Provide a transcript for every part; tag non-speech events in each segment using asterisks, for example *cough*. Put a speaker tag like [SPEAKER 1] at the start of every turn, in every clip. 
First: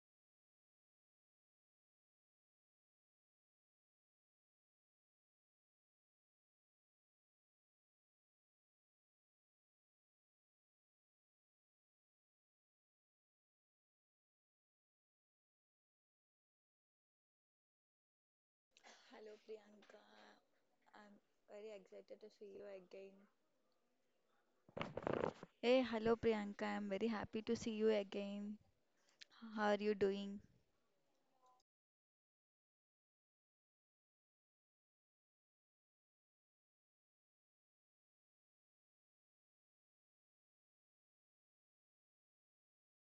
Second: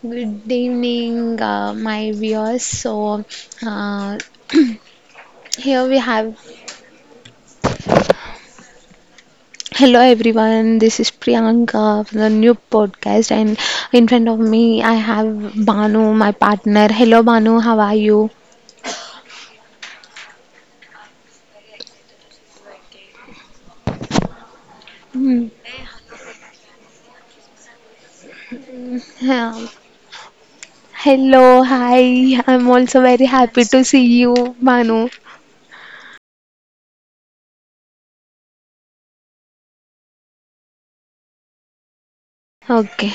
[SPEAKER 1] good evening, my viewers. Uh, *clears throat* here we have. Hello, everyone. This is Priyanka for the new podcast, and in front of me, I have Banu, my partner. Hello, Banu. How are you?
[SPEAKER 2] Hello Priyanka, I'm very excited to see you again.
[SPEAKER 1] Hmm.
[SPEAKER 2] Hey, hello Priyanka. I'm very happy to see you again.
[SPEAKER 1] Yeah.
[SPEAKER 2] How are you doing?
[SPEAKER 1] Hello, hi. I'm also very happy to see you, Banu. Okay.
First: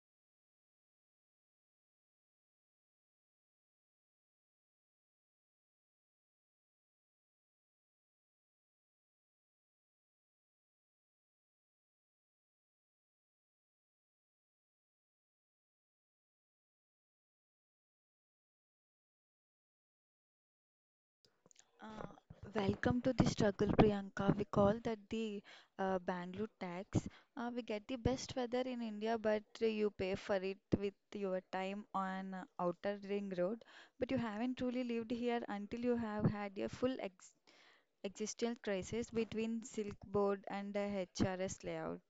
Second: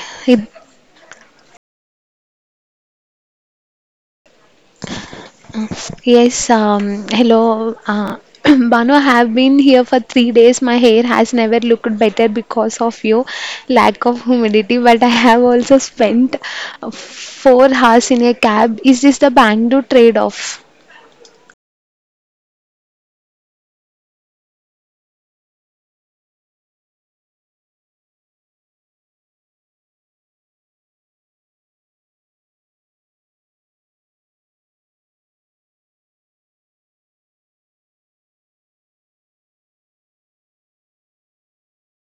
[SPEAKER 1] Uh, Yes, hello. *clears throat* Banu, I have been here for 3 days. My hair has never looked better because of your lack of humidity, but I have also spent 4 hours in a cab. Is this the Bangalore trade-off?
[SPEAKER 2] Uh, Welcome to the struggle, Priyanka. We call that the Bangalore tax. We get the best weather in India, but you pay for it with your time on Outer Ring Road. But you haven't truly lived here until you have had a full ex existential crisis between Silk Board and the HRS layout.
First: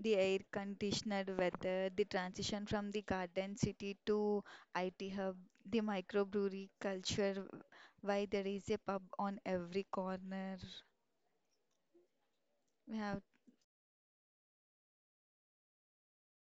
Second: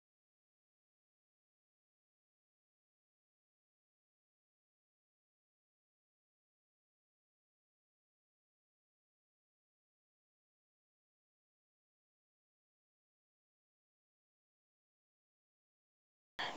[SPEAKER 2] The air conditioned weather, the transition from the garden city to IT hub, the microbrewery culture, why there is a pub on every corner. We have.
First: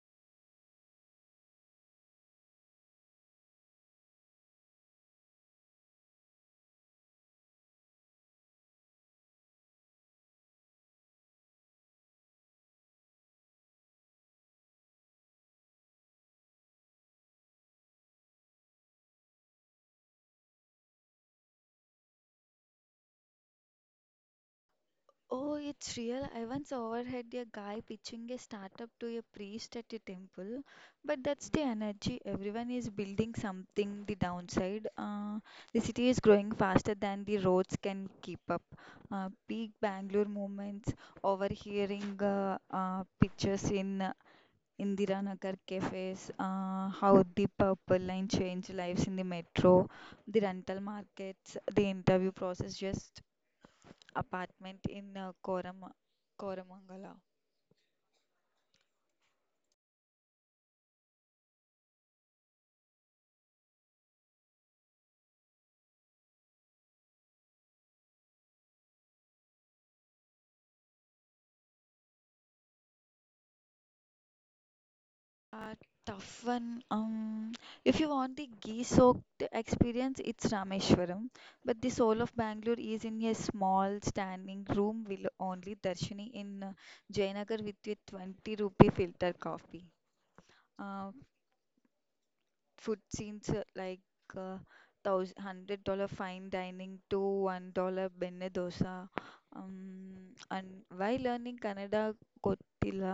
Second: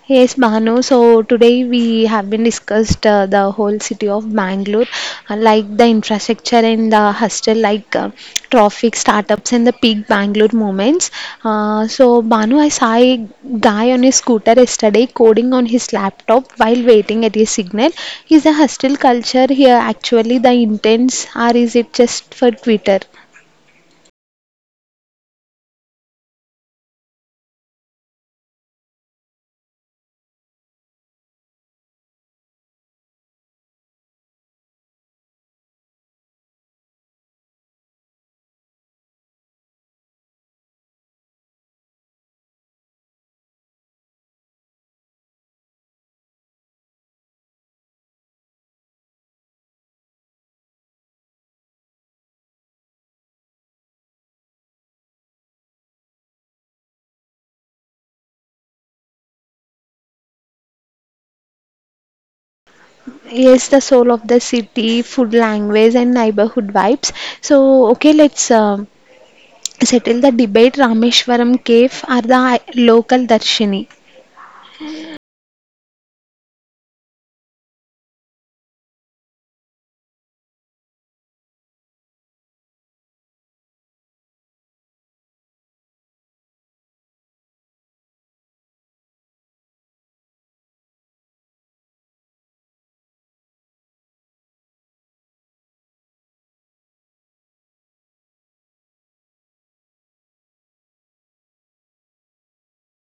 [SPEAKER 1] Yes, Bhanu. So today we have been discussed the whole city of Bangalore, like the infrastructure and the hustle, traffic, startups, and the peak Bangalore moments. So Bhanu, I saw a guy on his scooter yesterday coding on his laptop while waiting at his signal. Is the hustle culture here actually the intents, or is it just for Twitter?
[SPEAKER 2] Oh, it's real. I once overheard a guy pitching a startup to a priest at a temple, but that's the energy. Everyone is building something. The downside, the city is growing faster than the roads can keep up. Peak Bangalore moments, overhearing pictures in Indira Nagar cafes, how the purple line changed lives in the metro, the rental markets, the interview process, just apartment in Koramangala.
[SPEAKER 1] Yes, the soul of the city, food language, and neighborhood vibes. So, okay, let's settle the debate Rameshwaram cave or the local Darshini.
[SPEAKER 2] A tough one. If you want the ghee-soaked experience, it's Rameshwaram. But the soul of Bangalore is in a small standing room with only Darshini in Jayanagar with a 20 rupee filter coffee. Uh, Food scenes like uh, thousand hundred dollar fine dining to $1 benne dosa. And while learning Kannada Kottila,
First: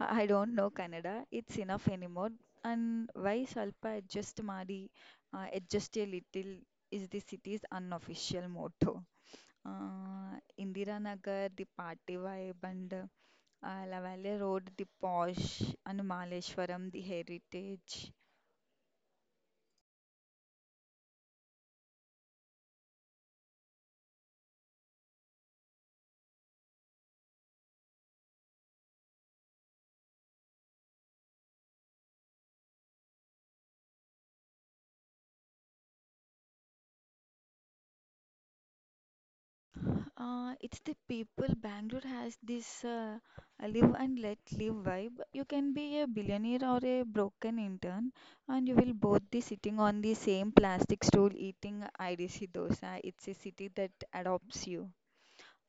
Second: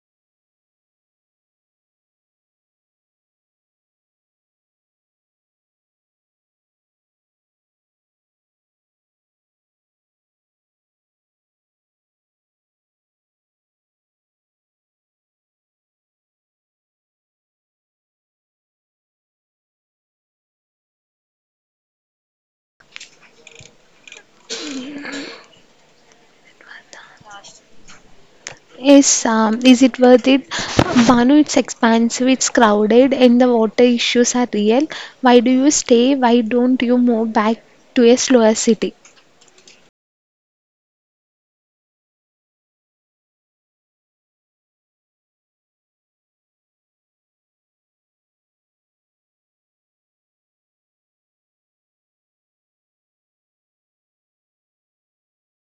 [SPEAKER 2] I don't know Kannada. It's enough anymore. And why Salpa adjust Madi, adjust a little is the city's unofficial motto. Indira Nagar, the party vibe, and Lavale Road, the posh, and Maleshwaram, the heritage.
[SPEAKER 1] Is it worth it? Banu, it's expensive, it's crowded, and the water issues are real. Why do you stay? Why don't you move back to a slower city?
[SPEAKER 2] It's the people. Bangalore has this live and let live vibe. You can be a billionaire or a broken intern, and you will both be sitting on the same plastic stool eating IDC dosa. It's a city that adopts you.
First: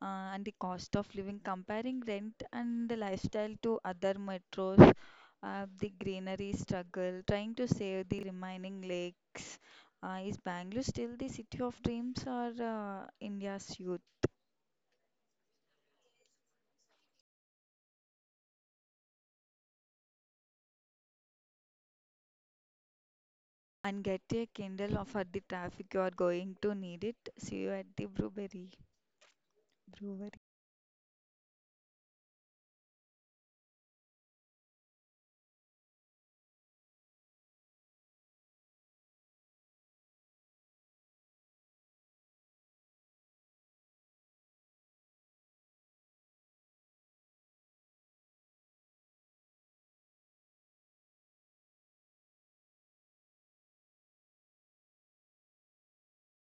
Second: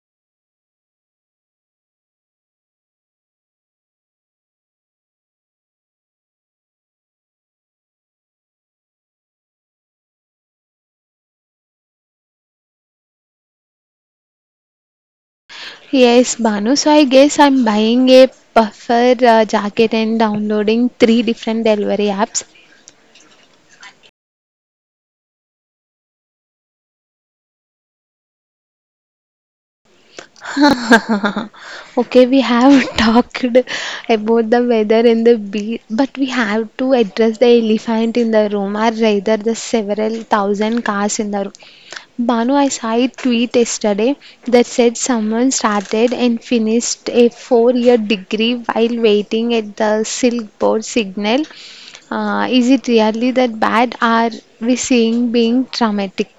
[SPEAKER 2] And the cost of living, comparing rent and the lifestyle to other metros, the greenery struggle, trying to save the remaining lakes. Is Bangalore still the city of dreams or India's youth?
[SPEAKER 1] Yes, Banu. So I guess I'm buying a puffer jacket and downloading three different delivery apps.
[SPEAKER 2] And get a Kindle of- for the traffic. You are going to need it. See you at the brewery. Brewery.
[SPEAKER 1] *laughs* Okay, we have *laughs* talked about the weather and the beach, but we have to address the elephant in the room, or rather, the several thousand cars in the room. Banu, I saw a tweet yesterday that said someone started and finished a four-year degree while waiting at the Silk Road signal. Is it really that bad? Are we seeing being traumatic?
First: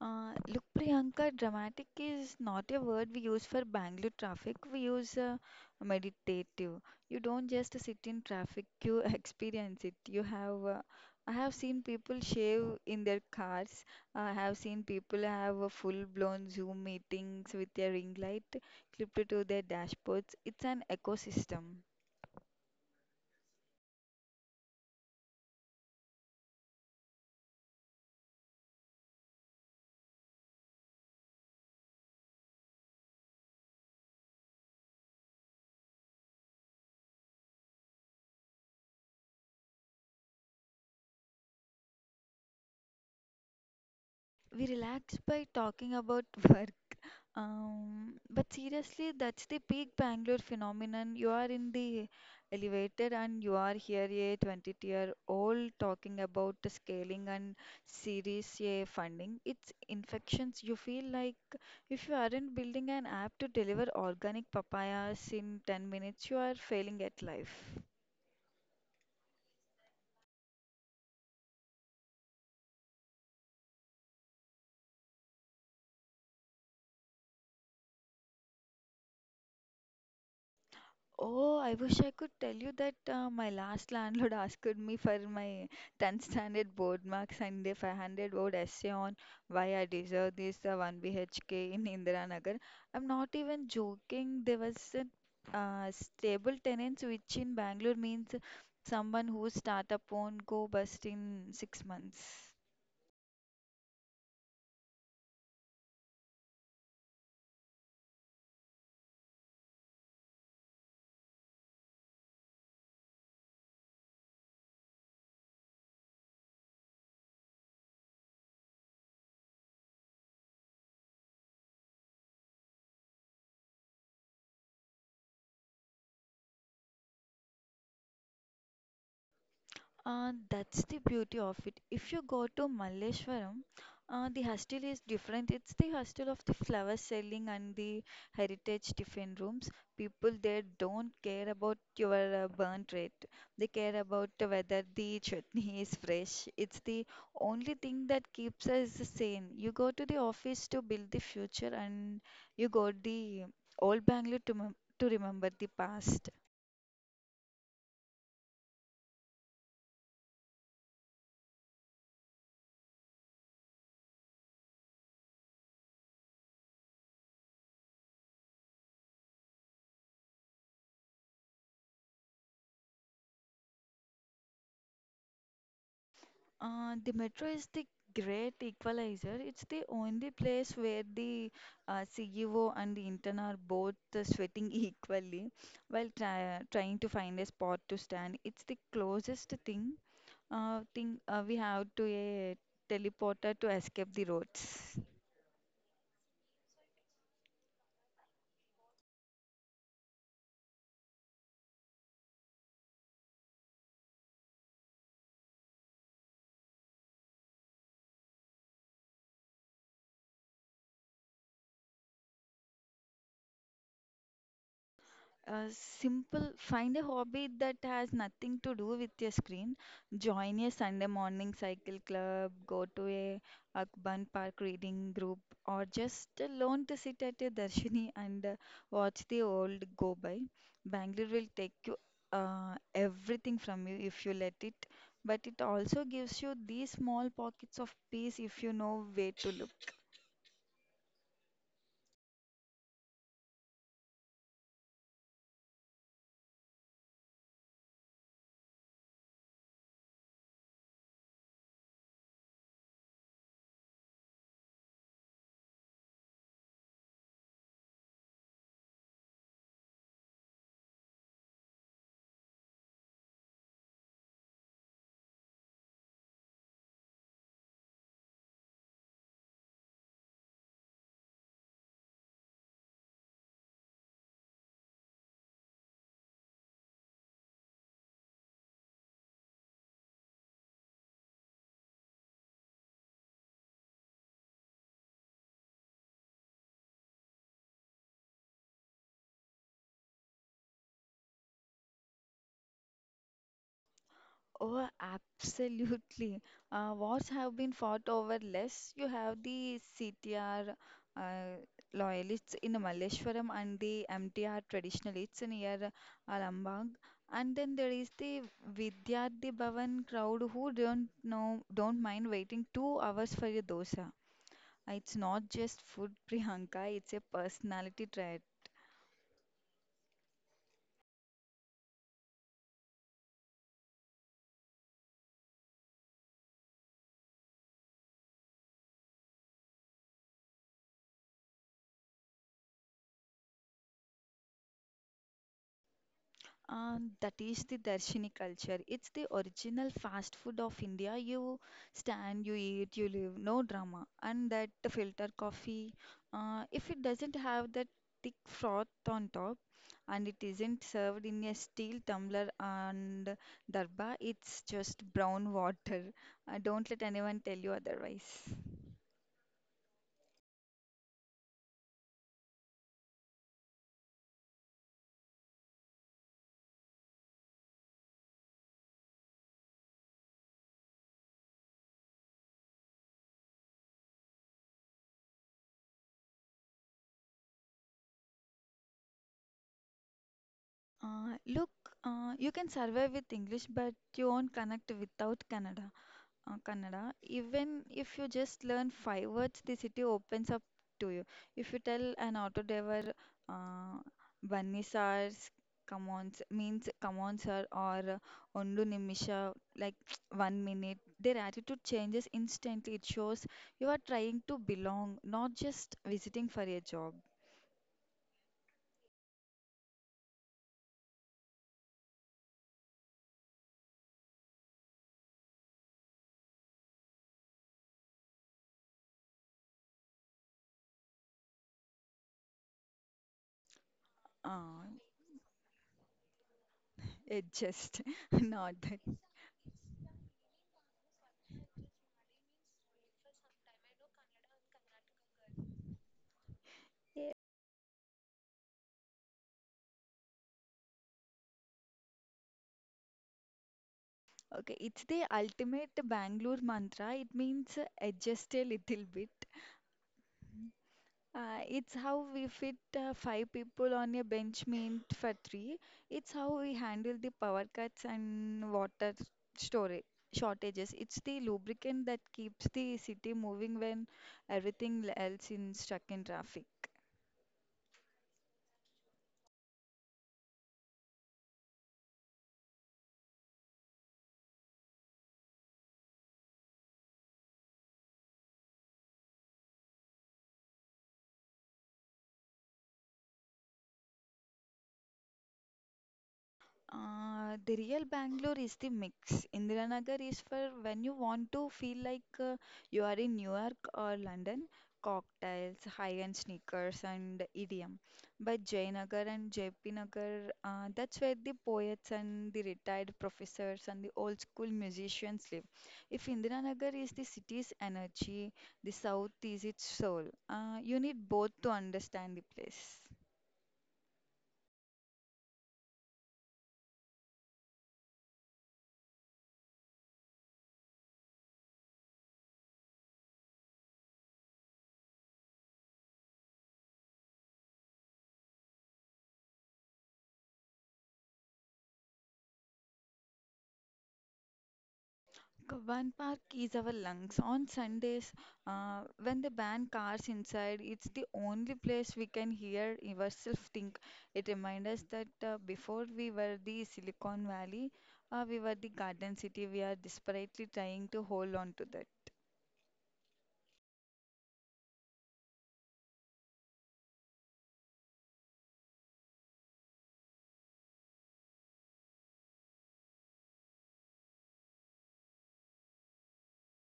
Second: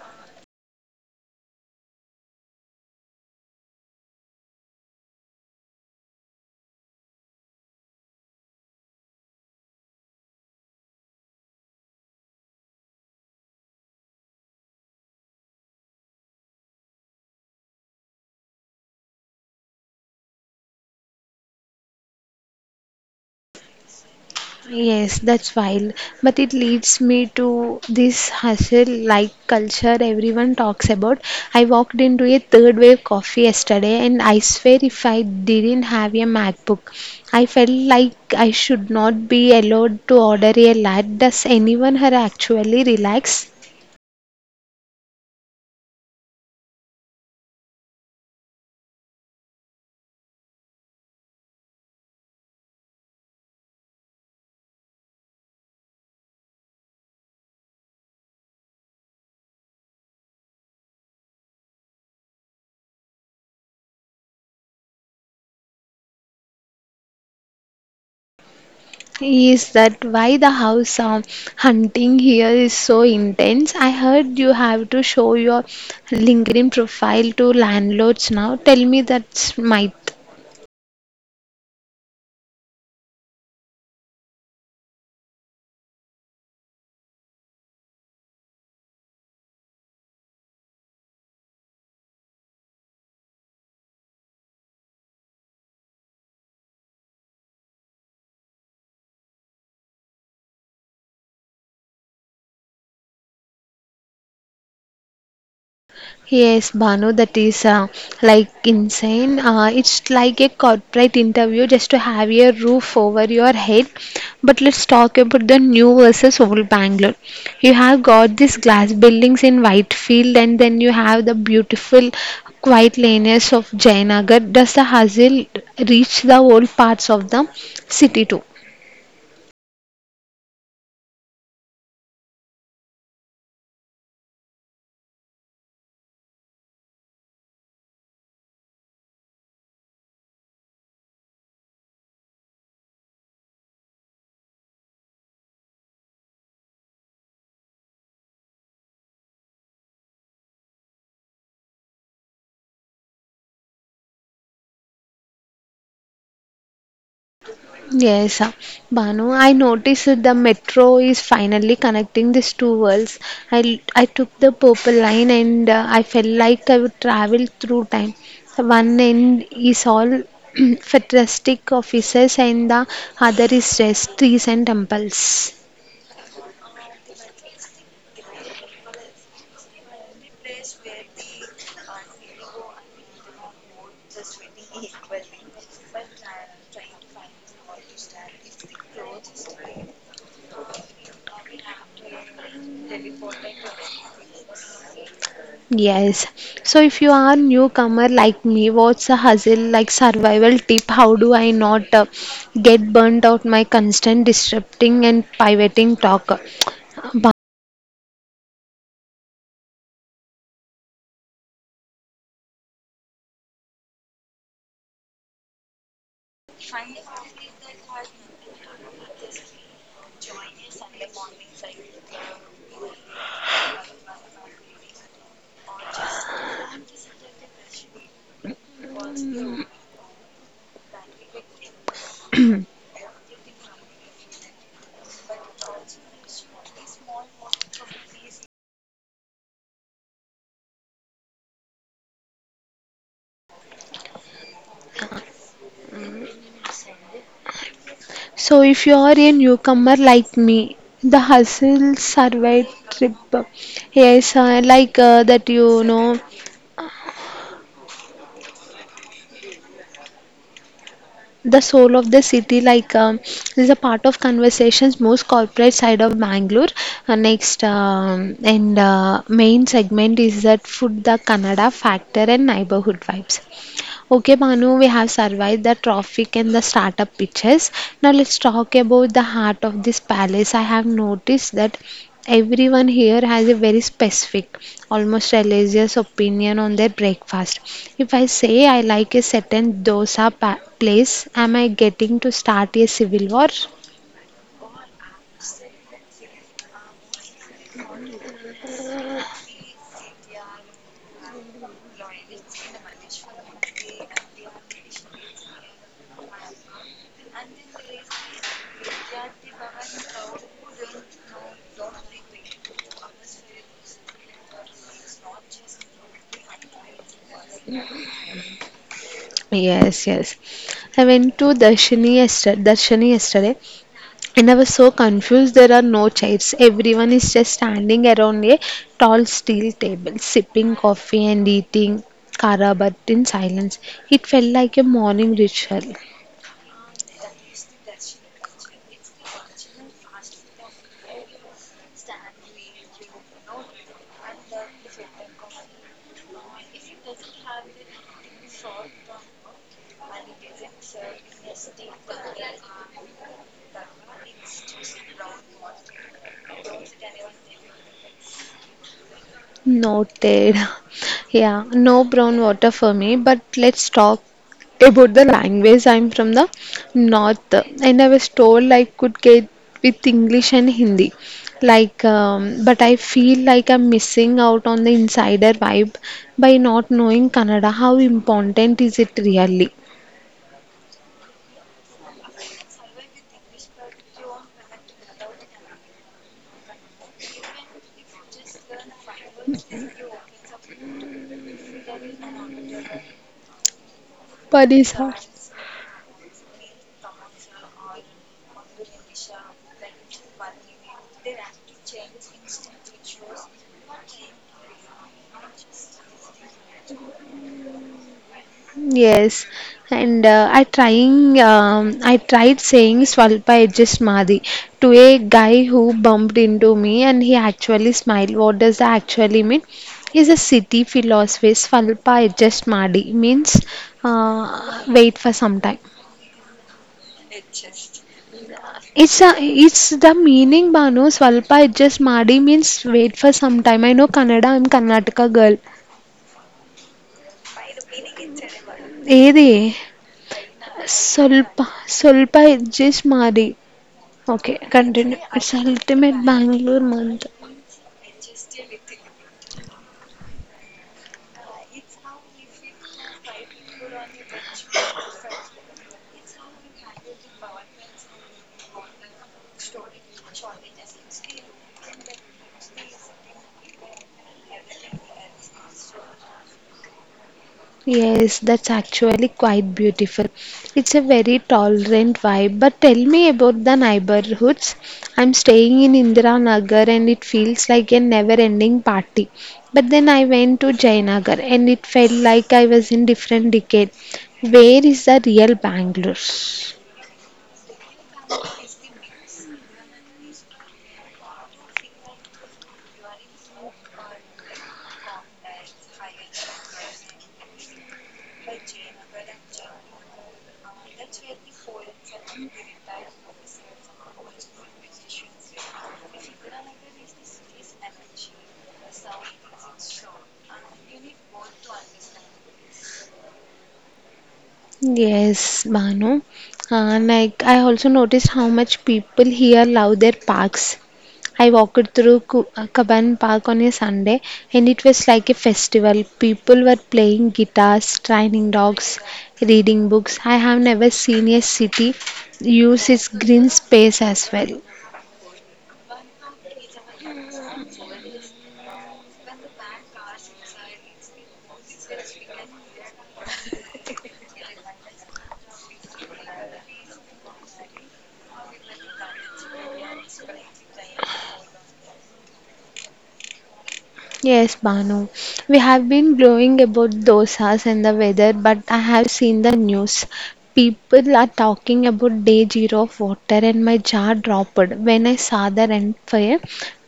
[SPEAKER 2] Look, Priyanka, dramatic is not a word we use for Bangalore traffic. We use meditative. You don't just sit in traffic, you *laughs* experience it. You have, I have seen people shave in their cars. I have seen people have a full-blown Zoom meetings with their ring light clipped to their dashboards. It's an ecosystem.
[SPEAKER 1] Yes, that's wild. But it leads me to this hustle like culture everyone talks about. I walked into a third wave coffee yesterday and I swear if I didn't have a MacBook, I felt like I should not be allowed to order a lat. Does anyone here actually relax?
[SPEAKER 2] We relaxed by talking about *laughs* work. But seriously, that's the peak Bangalore phenomenon. You are in the elevator and you are here a 20-year-old talking about the scaling and series A funding. It's infections. You feel like if you aren't building an app to deliver organic papayas in 10 minutes, you are failing at life.
[SPEAKER 1] Is that why the house hunting here is so intense? I heard you have to show your LinkedIn profile to landlords now. Tell me that's might.
[SPEAKER 2] Oh, I wish I could tell you that my last landlord *laughs* asked me for my 10th standard board marks and if I handed out essay on why I deserve this 1 BHK in Indira Nagar. I'm not even joking. There was a stable tenants, which in Bangalore means someone whose startup won't go bust in 6 months.
[SPEAKER 1] Yes, Banu, that is like insane. It's like a corporate interview just to have a roof over your head. But let's talk about the new versus old Bangalore. You have got these glass buildings in Whitefield, and then you have the beautiful, quiet lanes of Jayanagar. Does the hustle reach the old parts of the city too?
[SPEAKER 2] That's the beauty of it. If you go to Malleshwaram, the hostel is different. It's the hostel of the flower selling and the heritage tiffin rooms. People there don't care about your burnt rate. They care about whether the chutney *laughs* is fresh. It's the only thing that keeps us sane. You go to the office to build the future, and you go the old Bangalore to to remember the past.
[SPEAKER 1] Yes, Banu, I noticed that the metro is finally connecting these two worlds. I took the purple line and I felt like I would travel through time. One end is all *clears throat* futuristic offices and the other is just trees and temples.
[SPEAKER 2] The metro is the great equalizer. It's the only place where the CEO and the intern are both sweating *laughs* equally while trying to find a spot to stand. It's the closest thing we have to a teleporter to escape the roads.
[SPEAKER 1] Yes. So if you are newcomer like me, what's a hustle like survival tip? How do I not get burnt out my constant disrupting and pivoting talk? *tsk*
[SPEAKER 2] Uh, Simple, find a hobby that has nothing to do with your screen. Join a Sunday morning cycle club, go to a Akban Park reading group, or just alone to sit at a Darshini and watch the old go by. Bangalore will take you everything from you if you let it, but it also gives you these small pockets of peace if you know where to look.
[SPEAKER 1] So, if you are a newcomer like me, the hustle survive trip. Yes, the soul of the city, is a part of conversations, most corporate side of Bangalore. Next, and main segment is that food, the Kannada factor, and neighborhood vibes. Okay, Banu, we have survived the traffic and the startup pitches. Now let's talk about the heart of this palace. I have noticed that everyone here has a very specific, almost religious opinion on their breakfast. If I say I like a certain place, am I getting to start a civil war?
[SPEAKER 2] Oh, absolutely. Wars have been fought over less. You have the CTR uh, loyalists in Malleshwaram and the MTR traditionalists near Alambag. And then there is the Vidyarthi Bhavan crowd who don't mind waiting 2 hours for a dosa. It's not just food, *laughs* Priyanka, it's a personality trait.
[SPEAKER 1] Yes, yes. I went to Darshini yesterday and I was so confused. There are no chairs. Everyone is just standing around a tall steel table, sipping coffee and eating karabat in silence. It felt like a morning ritual.
[SPEAKER 2] That is the Darshini culture. It's the original fast food of India. You stand, you eat, you live, no drama. And that filter coffee, if it doesn't have that thick froth on top and it isn't served in a steel tumbler and darba, it's just brown water. Don't let anyone tell you otherwise.
[SPEAKER 1] Noted. *laughs* Yeah, no brown water for me, but let's talk about the language. I'm from the north and I was told I could get with English and Hindi. But I feel like I'm missing out on the insider vibe by not knowing Kannada. How important is it really?
[SPEAKER 2] Look, you can survive with English, but you won't connect without Kannada. Kannada, even if you just learn 5 words, the city opens up to you. If you tell an auto driver, uh, Banni
[SPEAKER 1] Parisa.
[SPEAKER 2] sir, come on, s- means come on, sir, or Ondu Nimisha, like *sniffs* *tsk* 1 minute, their attitude changes instantly. It shows you are trying to belong, not just visiting for a job.
[SPEAKER 1] Yes, and I tried saying Swalpa just Madi to a guy who bumped into me and he actually smiled. What does that actually mean? Is a city philosopher. Swalpa just Madi means
[SPEAKER 2] Uh,
[SPEAKER 1] wait for some time.
[SPEAKER 2] it just, *laughs* not that.
[SPEAKER 1] It's the meaning Banu Swalpa just Madi means wait for some time. I know Kannada. I'm Karnataka girl.
[SPEAKER 2] Yeah.
[SPEAKER 1] ఏది స్వల్ప స్వల్ప edges మాది Okay,
[SPEAKER 2] Okay, it's
[SPEAKER 1] continue.
[SPEAKER 2] the
[SPEAKER 1] It's
[SPEAKER 2] ultimate
[SPEAKER 1] ultimate
[SPEAKER 2] Bangalore
[SPEAKER 1] Bangalore
[SPEAKER 2] mantra.
[SPEAKER 1] month.
[SPEAKER 2] It means adjust a little bit. It's how we fit 5 people on a bench meant for three. It's how we handle the power cuts and water storage shortages. It's the lubricant that keeps the city moving when everything else is stuck in traffic.
[SPEAKER 1] Yes, that's actually quite beautiful. It's a very tolerant vibe. But tell me about the neighborhoods. I'm staying in Indira Nagar and it feels like a never-ending party. But then I went to Jayanagar and it felt like I was in different decade. Where is the real Bangalore?
[SPEAKER 2] The real Bangalore is the mix. Indiranagar is for when you want to feel like you are in New York or London, cocktails, high-end sneakers, and idiom. But Jayanagar and JP Nagar, that's where the poets and the retired professors and the old school musicians live. If Indiranagar is the city's energy, the south is its soul. You need both to understand the place.
[SPEAKER 1] Yes, Banu. Like I also noticed how much people here love their parks. I walked through Kaban Park on a Sunday and it was like a festival. People were playing guitars, training dogs, reading books. I have never seen a city use its green space as well.
[SPEAKER 2] One Park is our lungs. On Sundays, when they ban cars inside, it's the only place we can hear ourselves think. It reminds us that before we were the Silicon Valley, we were the Garden City. We are desperately trying to hold on to that.
[SPEAKER 1] Yes, Banu. We have been glowing about dosas and the weather, but I have seen the news. People are talking about day zero of water, and my jaw dropped when I saw the rent for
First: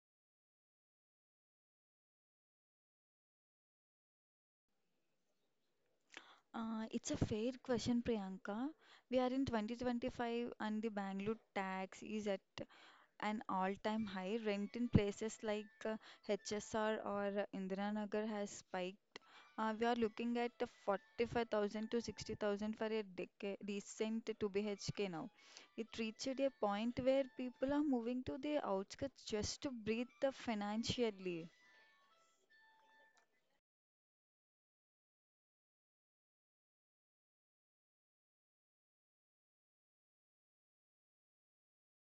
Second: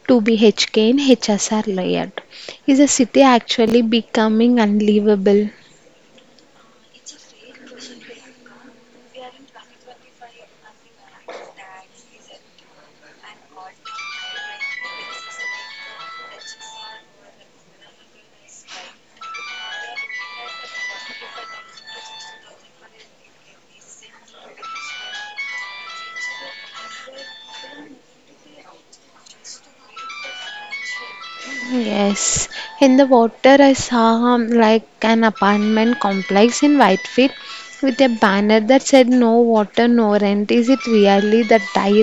[SPEAKER 1] 2BHK in HSR layout. Is the city actually becoming unlivable?
[SPEAKER 2] It's a fair question, Priyanka. We are in 2025 and the Bangalore tax is at an all-time high. Rent in places like HSR or Indiranagar has spiked. We are looking at 45,000 to 60,000 for a decent 2BHK now. It reached a point where people are moving to the outskirts just to breathe the financially.
[SPEAKER 1] Yes, in the water I saw like an apartment complex in Whitefield with a banner that said no water, no rent. Is it really the dire?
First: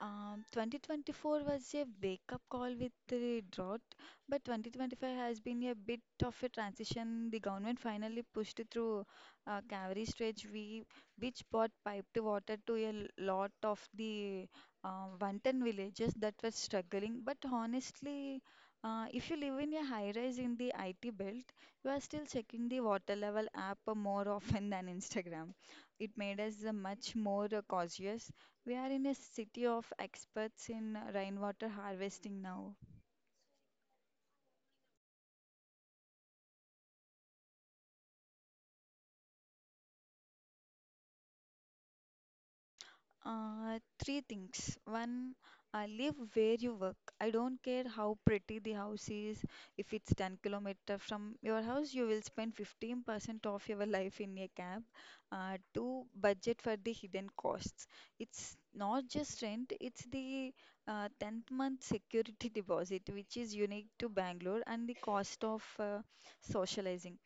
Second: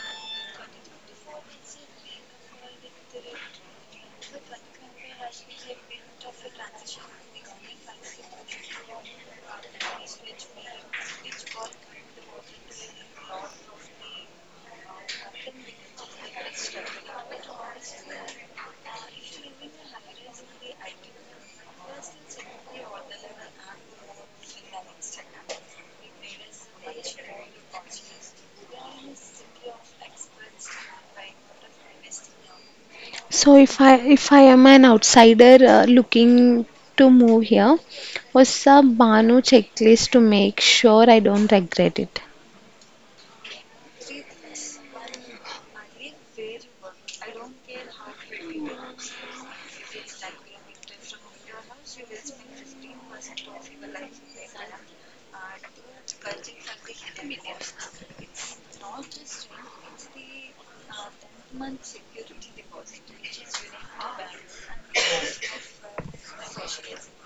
[SPEAKER 2] 2024 was a wake up call with the drought, but 2025 has been a bit of a transition. The government finally pushed through Caveri stretch, which brought piped water to a lot of the Vantan villages that were struggling. But honestly, if you live in a high rise in the IT belt, you are still checking the water level app more *laughs* often than Instagram. It made us much more cautious. We are in a city of experts in rainwater harvesting now.
[SPEAKER 1] So if I am an outsider looking to move here, what's a Banu checklist to make sure I don't regret it?
[SPEAKER 2] Three things. One, live where you work. I don't care how pretty the house is. If it's 10-kilometer from your house, you will spend 15% of your life in a cab. Two, budget for the hidden costs. It's not just rent, it's the 10th month security *laughs* deposit, which is unique to Bangalore, and the cost of socializing.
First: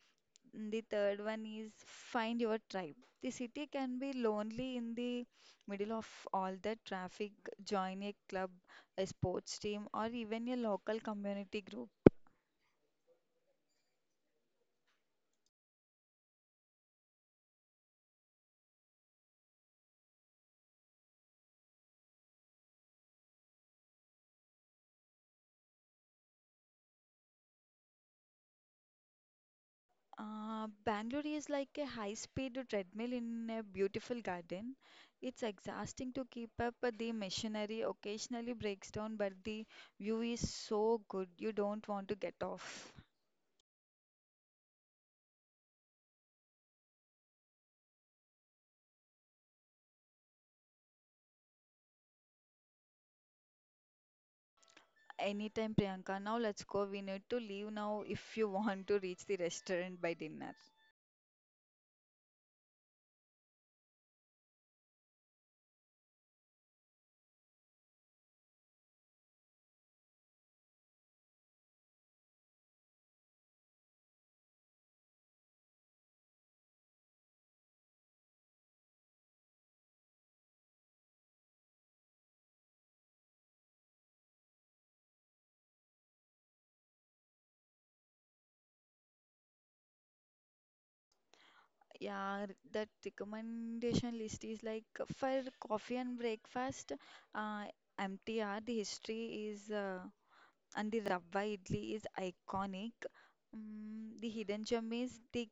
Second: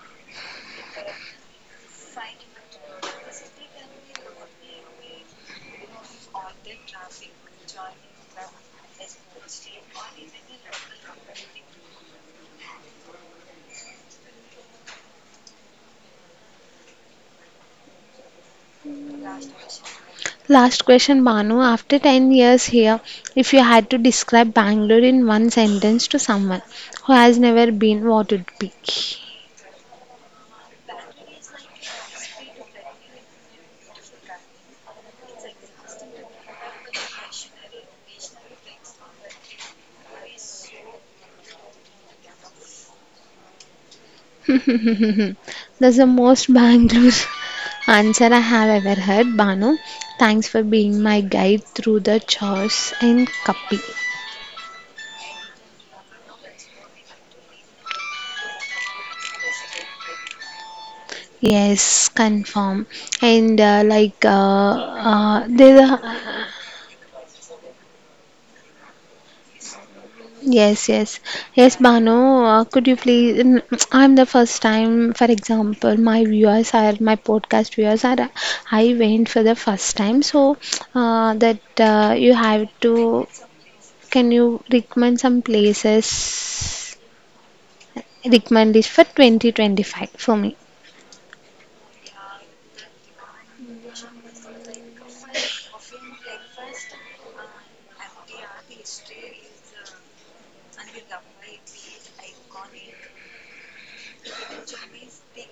[SPEAKER 2] The third one is find your tribe. The city can be lonely in the middle of all the traffic. Join a club, a sports team, or even a local community group.
[SPEAKER 1] Last question, Banu. After 10 years here, if you had to describe Bangalore in one sentence to someone who has never been, what would it be?
[SPEAKER 2] Bangalore is like a high-speed treadmill in a beautiful garden. It's exhausting to keep up, but the machinery occasionally breaks down, but the view is so good you don't want to get off.
[SPEAKER 1] *laughs* That's the most Bangalore *laughs* answer I have ever heard, Banu. Thanks for being my guide through the chores and Kapi.
[SPEAKER 2] Anytime, Priyanka. Now let's go. We need to leave now if you *laughs* want to reach the restaurant by dinner.
[SPEAKER 1] Yes, confirm. And like there are, yes, yes, yes, Bano. Could you please? *tsk* I'm the first time. For example, my podcast viewers are. I went for the first time, so *tsk* that you have to. Can you recommend some places? Recommend it for 2025 for me.
[SPEAKER 2] Yeah, that recommendation list is like for coffee and breakfast. Uh, MTR, the history is and the Rava idli is iconic. Mm, the hidden gem is the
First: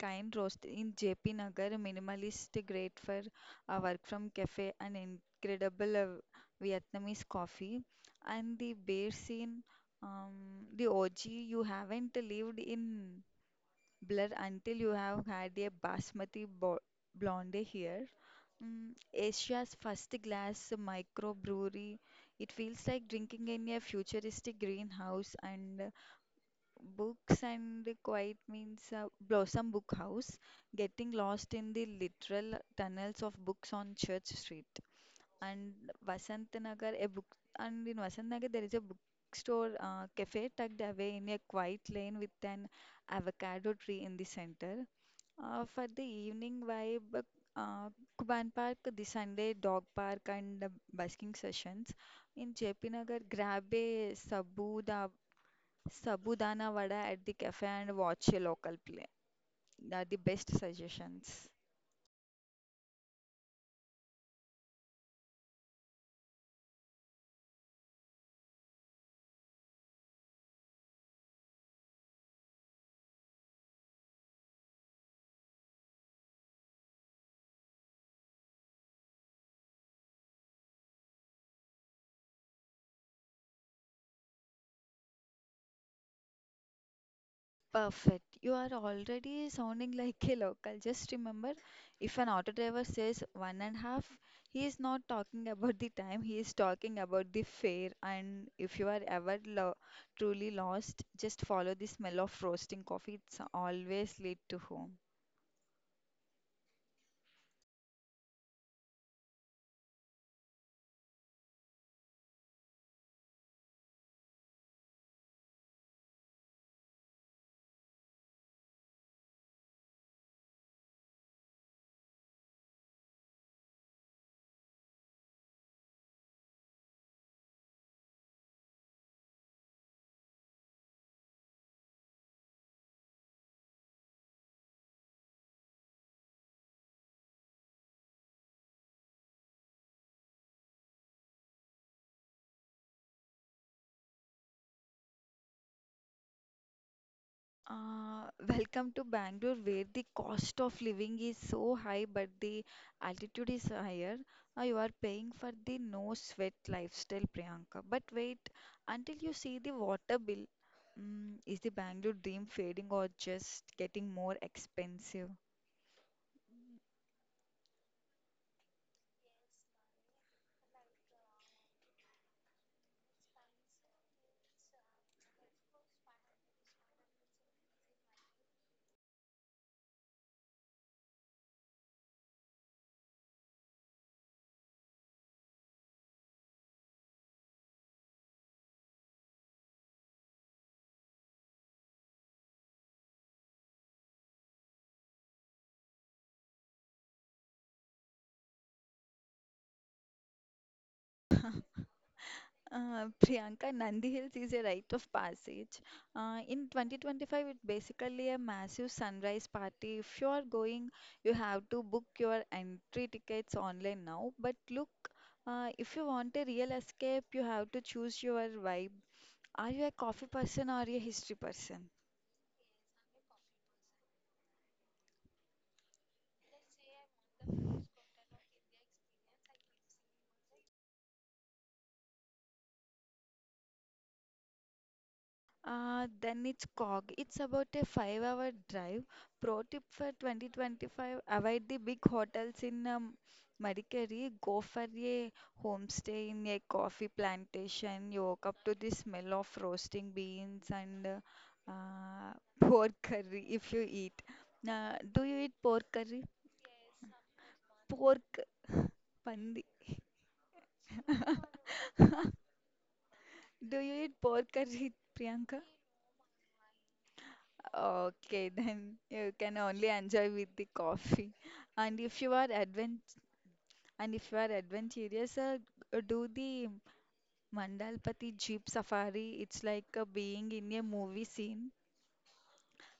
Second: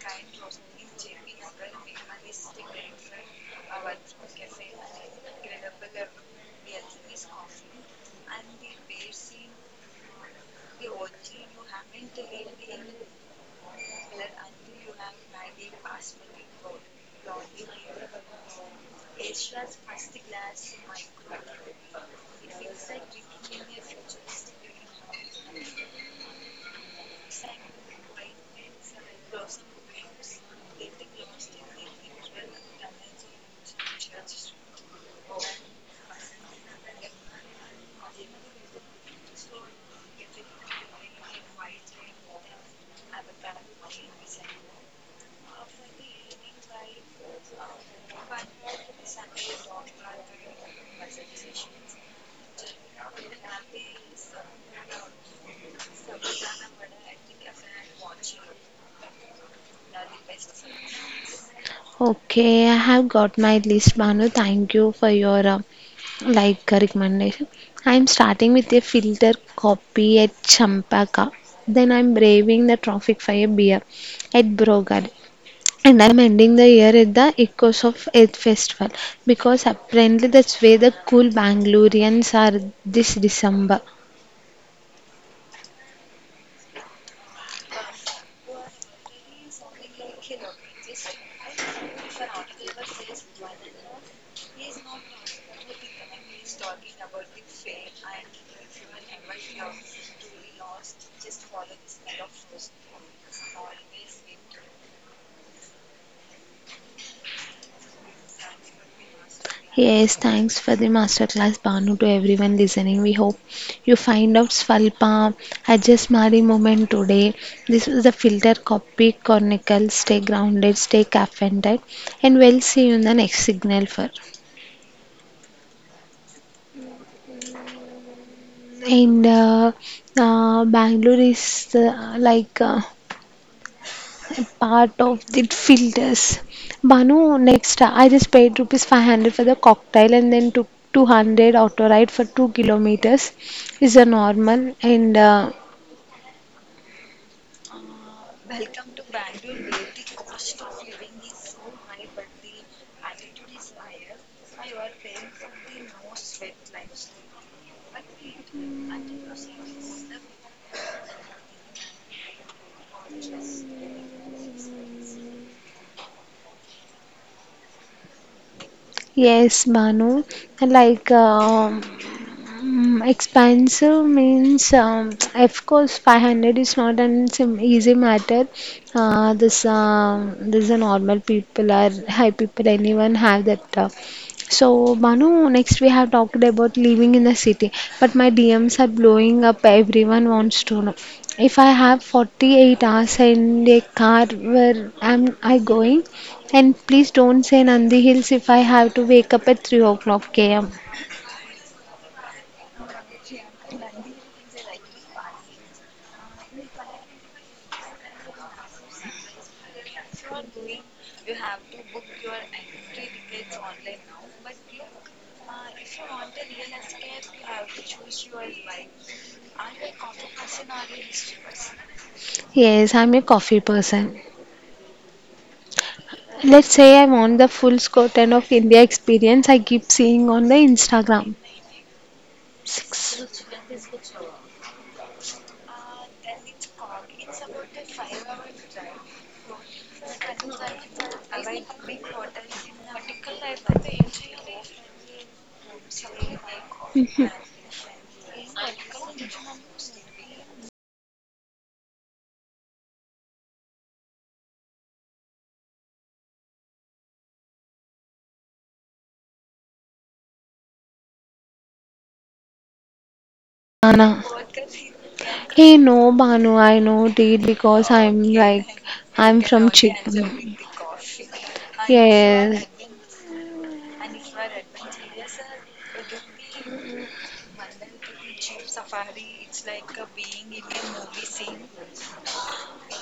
[SPEAKER 2] kind roast in JP Nagar, minimalist, great for a work from cafe and incredible Vietnamese coffee. And the bear scene, um, the OG, you haven't lived in Blur until you have had a basmati bo blonde here. Mm, Asia's first glass microbrewery. It feels like drinking in a futuristic greenhouse. And books and the quiet means Blossom Book House, getting lost in the literal tunnels of books on Church Street, and Vasant Nagar a book and in Vasant Nagar there is a bookstore cafe tucked away in a quiet lane with an avocado tree in the center. For the evening vibe, uh, Kuban Park, the Sunday dog park and the busking sessions. In JP Nagar, grab a Sabu, the Sabudana vada at the cafe and watch a local play. They are the best suggestions.
[SPEAKER 1] Okay, I have got my list, Banu. Thank you for your recommendation. I'm starting with a filter coffee at Champaka. Then I'm braving the traffic for a beer at Brogad. And I'm ending the year at the Echoes of Earth Festival because apparently that's where the cool Bangaloreans are this December.
[SPEAKER 2] Perfect. You are already sounding like a local. Just remember, if an auto driver says one and a half, he is not talking *laughs* about the time, he is talking about the fare. And if you are ever lo truly lost, just follow the smell of roasting coffee. It's always lead to home.
[SPEAKER 1] Yes, thanks for the masterclass, Banu, to everyone listening. We hope you find out Svalpa Ajasmari moment today. This was the filter copy chronicle. Stay grounded, stay caffeinated, and we'll see you in the next signal for. And Bangalore is like. Part of the filters. Banu, next, I just paid rupees 500 for the cocktail and then took 200 auto ride for 2 kilometers. Is a normal and
[SPEAKER 2] Welcome to Bangalore, where the cost of living is so high, but the altitude is higher. You are paying for the no sweat lifestyle, Priyanka. But wait until you see the water bill. Mm, is the Bangalore dream fading or just getting more expensive?
[SPEAKER 1] yes, Banu, like um Mm, expensive means, of course, 500 is not an easy matter. This a normal people or high people, anyone have that. So, Manu, next we have talked about living in the city, but my DMs are blowing up. Everyone wants to know if I have 48 hours in a car, where am I going? And please don't say Nandi Hills if I have to wake up at 3 o'clock AM.
[SPEAKER 2] Priyanka, Nandi Hills is a rite of passage. In 2025, it's basically a massive sunrise party. If you are going, you have to book your entry tickets online now. But look, if you want a real escape, you have to choose your vibe. Are you a coffee person or a history person?
[SPEAKER 1] Yes, I'm a coffee person. Let's say I want the full scope of India experience I keep seeing on the Instagram. Six.
[SPEAKER 2] Then it's Cog. It's about a 5 hour drive. Pro tip for 2025, avoid the big hotels in Madikeri. Go for a homestay in a coffee plantation. You woke up to the smell of roasting beans and *laughs* uh, pork curry if you eat. Do you eat pork curry? Pork pandi. Do you
[SPEAKER 1] Anna.
[SPEAKER 2] eat pork curry, *laughs* Priyanka?
[SPEAKER 1] Hey, no, Banu, I know date because I'm
[SPEAKER 2] Okay, *laughs*
[SPEAKER 1] like,
[SPEAKER 2] then you
[SPEAKER 1] I'm
[SPEAKER 2] can
[SPEAKER 1] from
[SPEAKER 2] only
[SPEAKER 1] Chik.
[SPEAKER 2] enjoy with the coffee. And if you are
[SPEAKER 1] Yes.
[SPEAKER 2] advent and if you are adventurous, do the Mandalpati Jeep Safari. It's like being in a movie scene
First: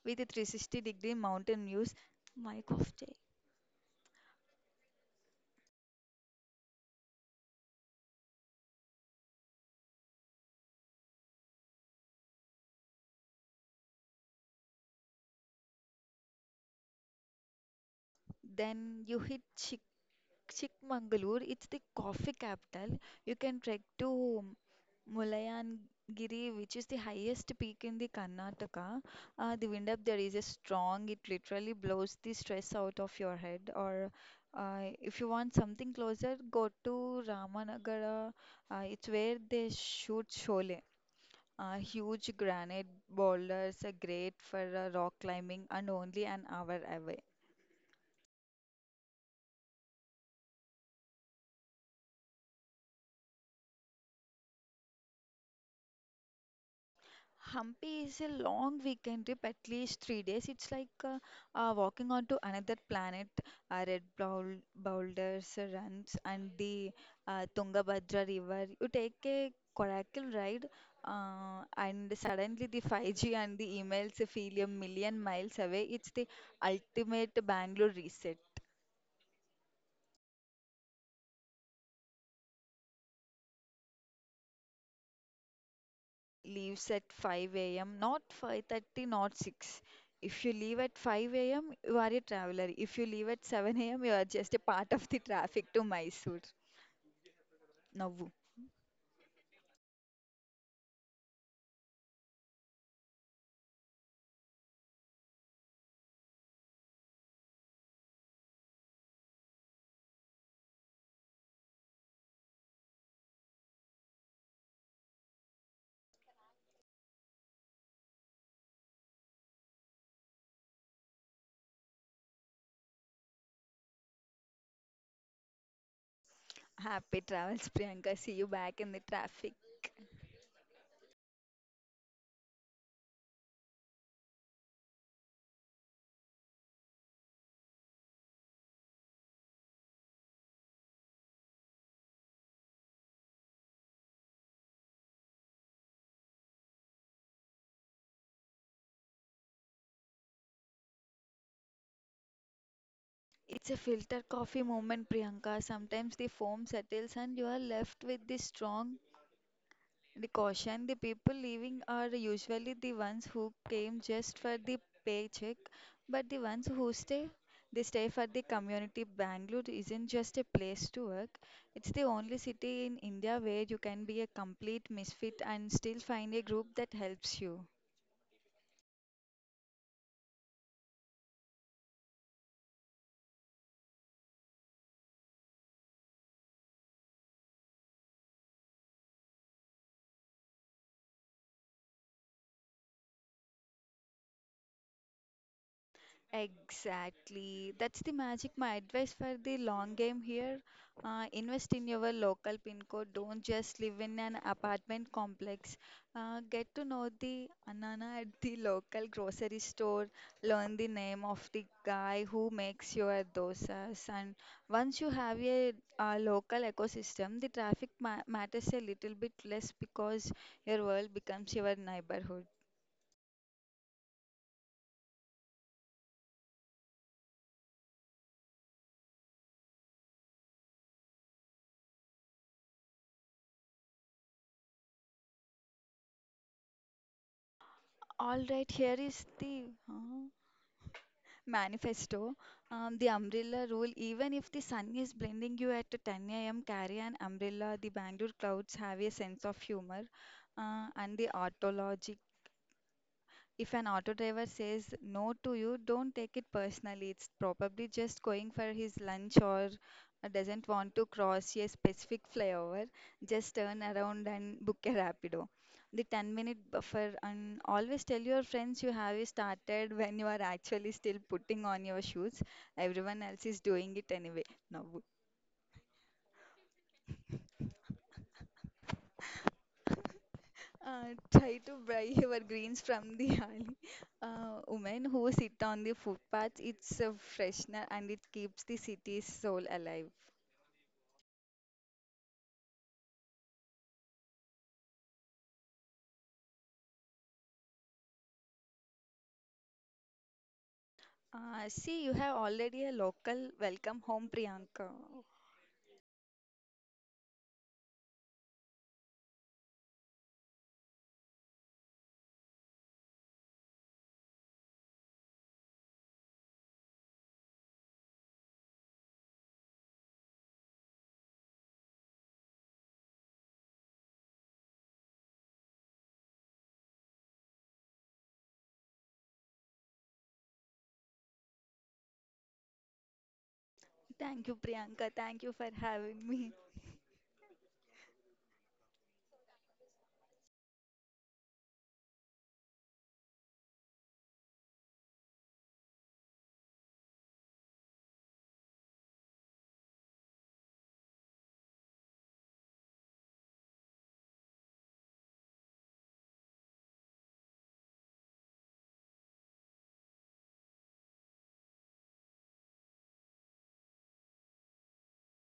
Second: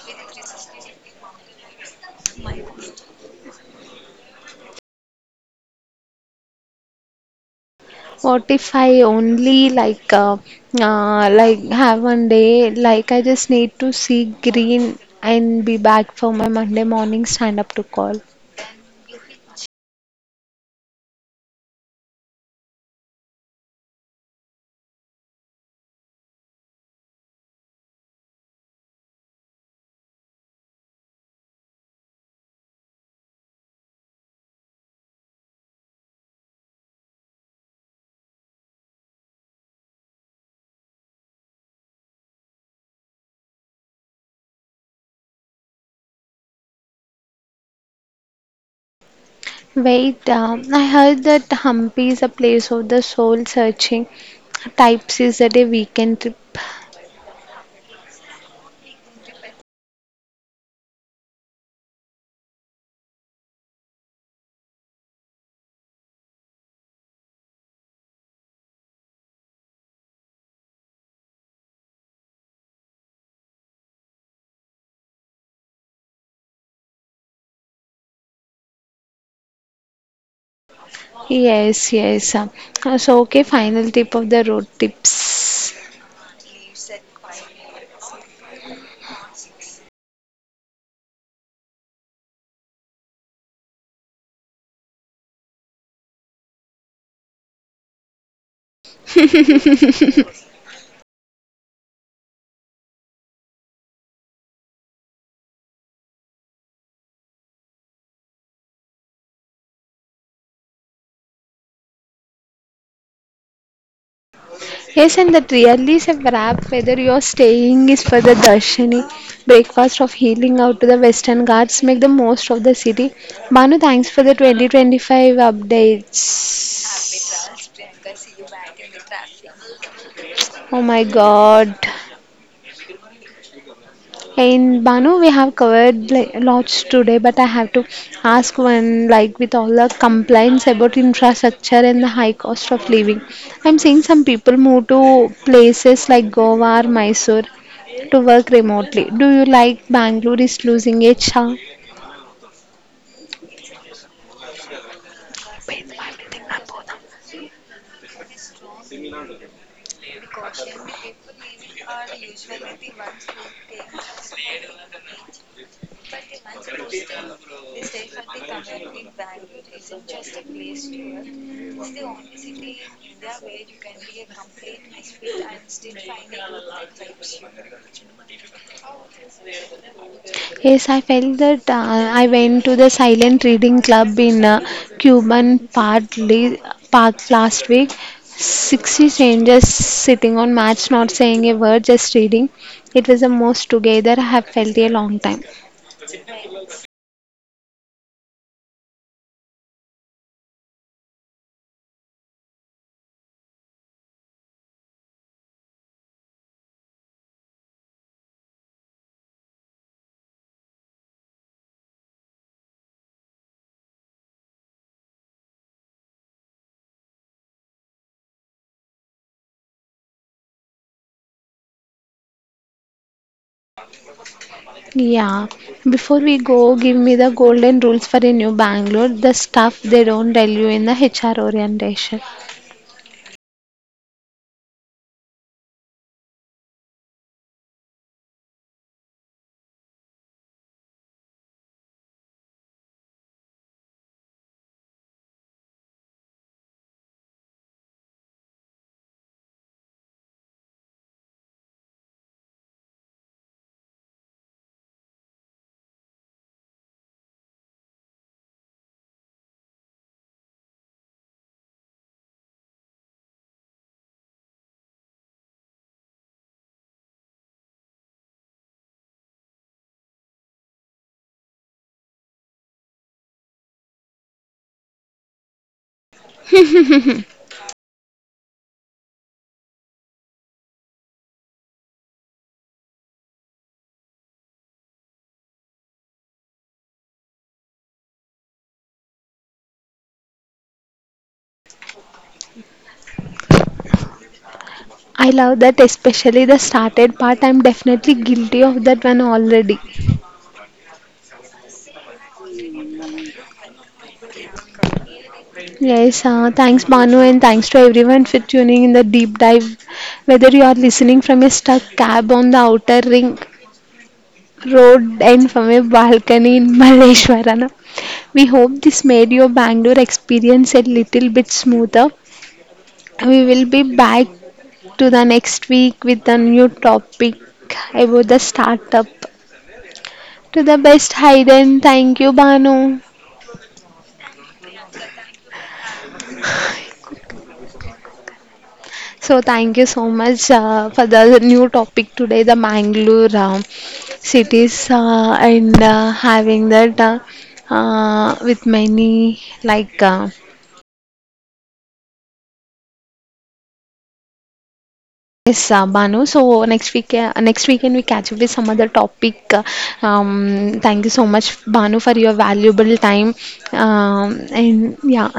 [SPEAKER 2] with a 360 degree mountain views. My coffee.
[SPEAKER 1] What if I only have one day, like I just need to see green and be back for my Monday morning stand up to call.
[SPEAKER 2] Then you hit Chic Chikmagalur, it's the coffee capital. You can trek to Mullayanagiri, which is the highest peak in the Karnataka. The wind up there is a strong, it literally blows the stress out of your head. Or if you want something closer, go to Ramanagara. It's where they shoot Sholay. Huge granite boulders are great for rock climbing and only an hour away.
[SPEAKER 1] Wait, I heard that Hampi is a place of the soul searching. Types is that a weekend trip?
[SPEAKER 2] Hampi is a long weekend trip, at least 3 days. It's like walking onto another planet. Red boulders, runs, and the Tungabhadra River. You take a coracle ride, and suddenly the 5G and the emails feel a million miles away. It's the ultimate Bangalore reset.
[SPEAKER 1] Yes, yes. So, okay, final tip of the road tips.
[SPEAKER 2] Leaves at 5 a.m., not 5:30, not 6. If you leave at 5 a.m., you are a traveler. If you leave at 7 a.m., you are just a part of the traffic to Mysore. Navvu.
[SPEAKER 1] *laughs* Yes, and that really is a wrap whether your staying is for the Darshini breakfast of healing out to the Western Ghats. Make the most of the city. Manu, thanks for the 2025 updates.
[SPEAKER 2] Happy travels, Priyanka. See you back in the traffic.
[SPEAKER 1] Oh my god. And Banu, we have covered like, lots today, but I have to ask one like with all the complaints about infrastructure and the high cost of living. I'm seeing some people move to places like Goa or Mysore to work remotely. Do you like Bangalore is losing its charm?
[SPEAKER 2] It's a filter coffee moment, Priyanka. Sometimes the foam settles and you are left with the strong. The caution, the people leaving are usually the ones who came just for the paycheck, but the ones who stay, they stay for the community. Bangalore isn't just a place to work, it's the only city in India where you can be a complete misfit and still find a group that helps you.
[SPEAKER 1] Yes, I felt that I went to the silent reading club in Cuban Park last week. 60 strangers sitting on mats, not saying a word, just reading. It was the most together I have felt a long time.
[SPEAKER 2] Exactly. That's the magic. My advice for the long game here, invest in your local pin code. Don't just live in an apartment complex. Get to know the anana at the local grocery store. Learn the name of the guy who makes your dosas. And once you have a local ecosystem, the traffic ma matters a little bit less because your world becomes your neighborhood.
[SPEAKER 1] Yeah. Before we go, give me the golden rules for a new Bangalore, the stuff they don't tell you in the HR orientation.
[SPEAKER 2] All right, here is the. Huh? Manifesto, the umbrella rule, even if the sun is blinding you at 10 a.m., carry an umbrella. The Bangalore clouds have a sense of humor. And the autologic, if an auto driver says no to you, don't take it personally. It's probably just going for his lunch or doesn't want to cross a specific flyover. Just turn around and book a rapido. The 10-minute buffer and always tell your friends you have started when you are actually still putting on your shoes. Everyone else is doing it anyway. Now,
[SPEAKER 1] *laughs*
[SPEAKER 2] Try to buy your greens from the *laughs* alley. Women who sit on the footpaths, it's a freshener and it keeps the city's soul alive.
[SPEAKER 1] I love that, especially the started part. I'm definitely guilty of that one already.
[SPEAKER 2] See, you have already a local welcome home, Priyanka.
[SPEAKER 1] Yes, thanks Manu and thanks to everyone for tuning in the deep dive. Whether you are listening from a stuck cab on the outer ring road and from a balcony in *laughs* Maleshwarana, we hope this made your Bangalore experience a little bit smoother. We will be back to the next week with a new topic about the startup. To the best, Hayden. Thank you, Banu.
[SPEAKER 2] Thank you, Priyanka. Thank you for having me.
[SPEAKER 1] So thank you so much for the new topic today, the Mangalore cities and having that with many like yes, Banu. So next week, next weekend we catch up with some other topic. Thank you so much, Banu, for your valuable time. And yeah.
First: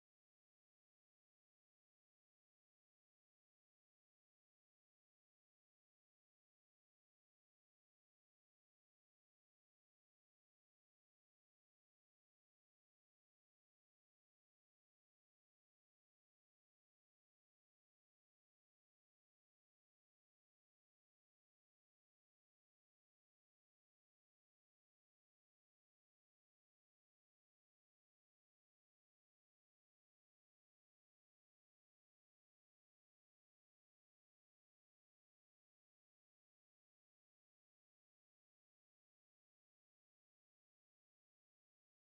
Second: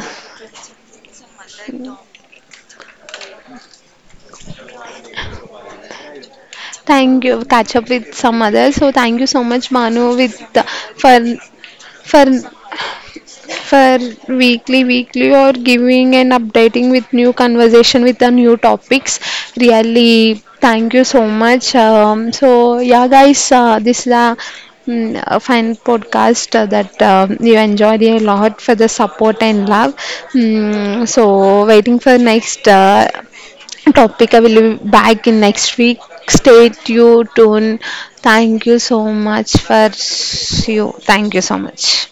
[SPEAKER 1] Thank you. Catch up with some others. So thank you so much, Manu, with for for for weekly or giving and updating with new conversation with the new topics really thank you so much so yeah guys this is a a fun podcast that you enjoyed a lot for the support and love Mm, so waiting for next topic I will be back in next week stay tuned thank you so much for you thank you so much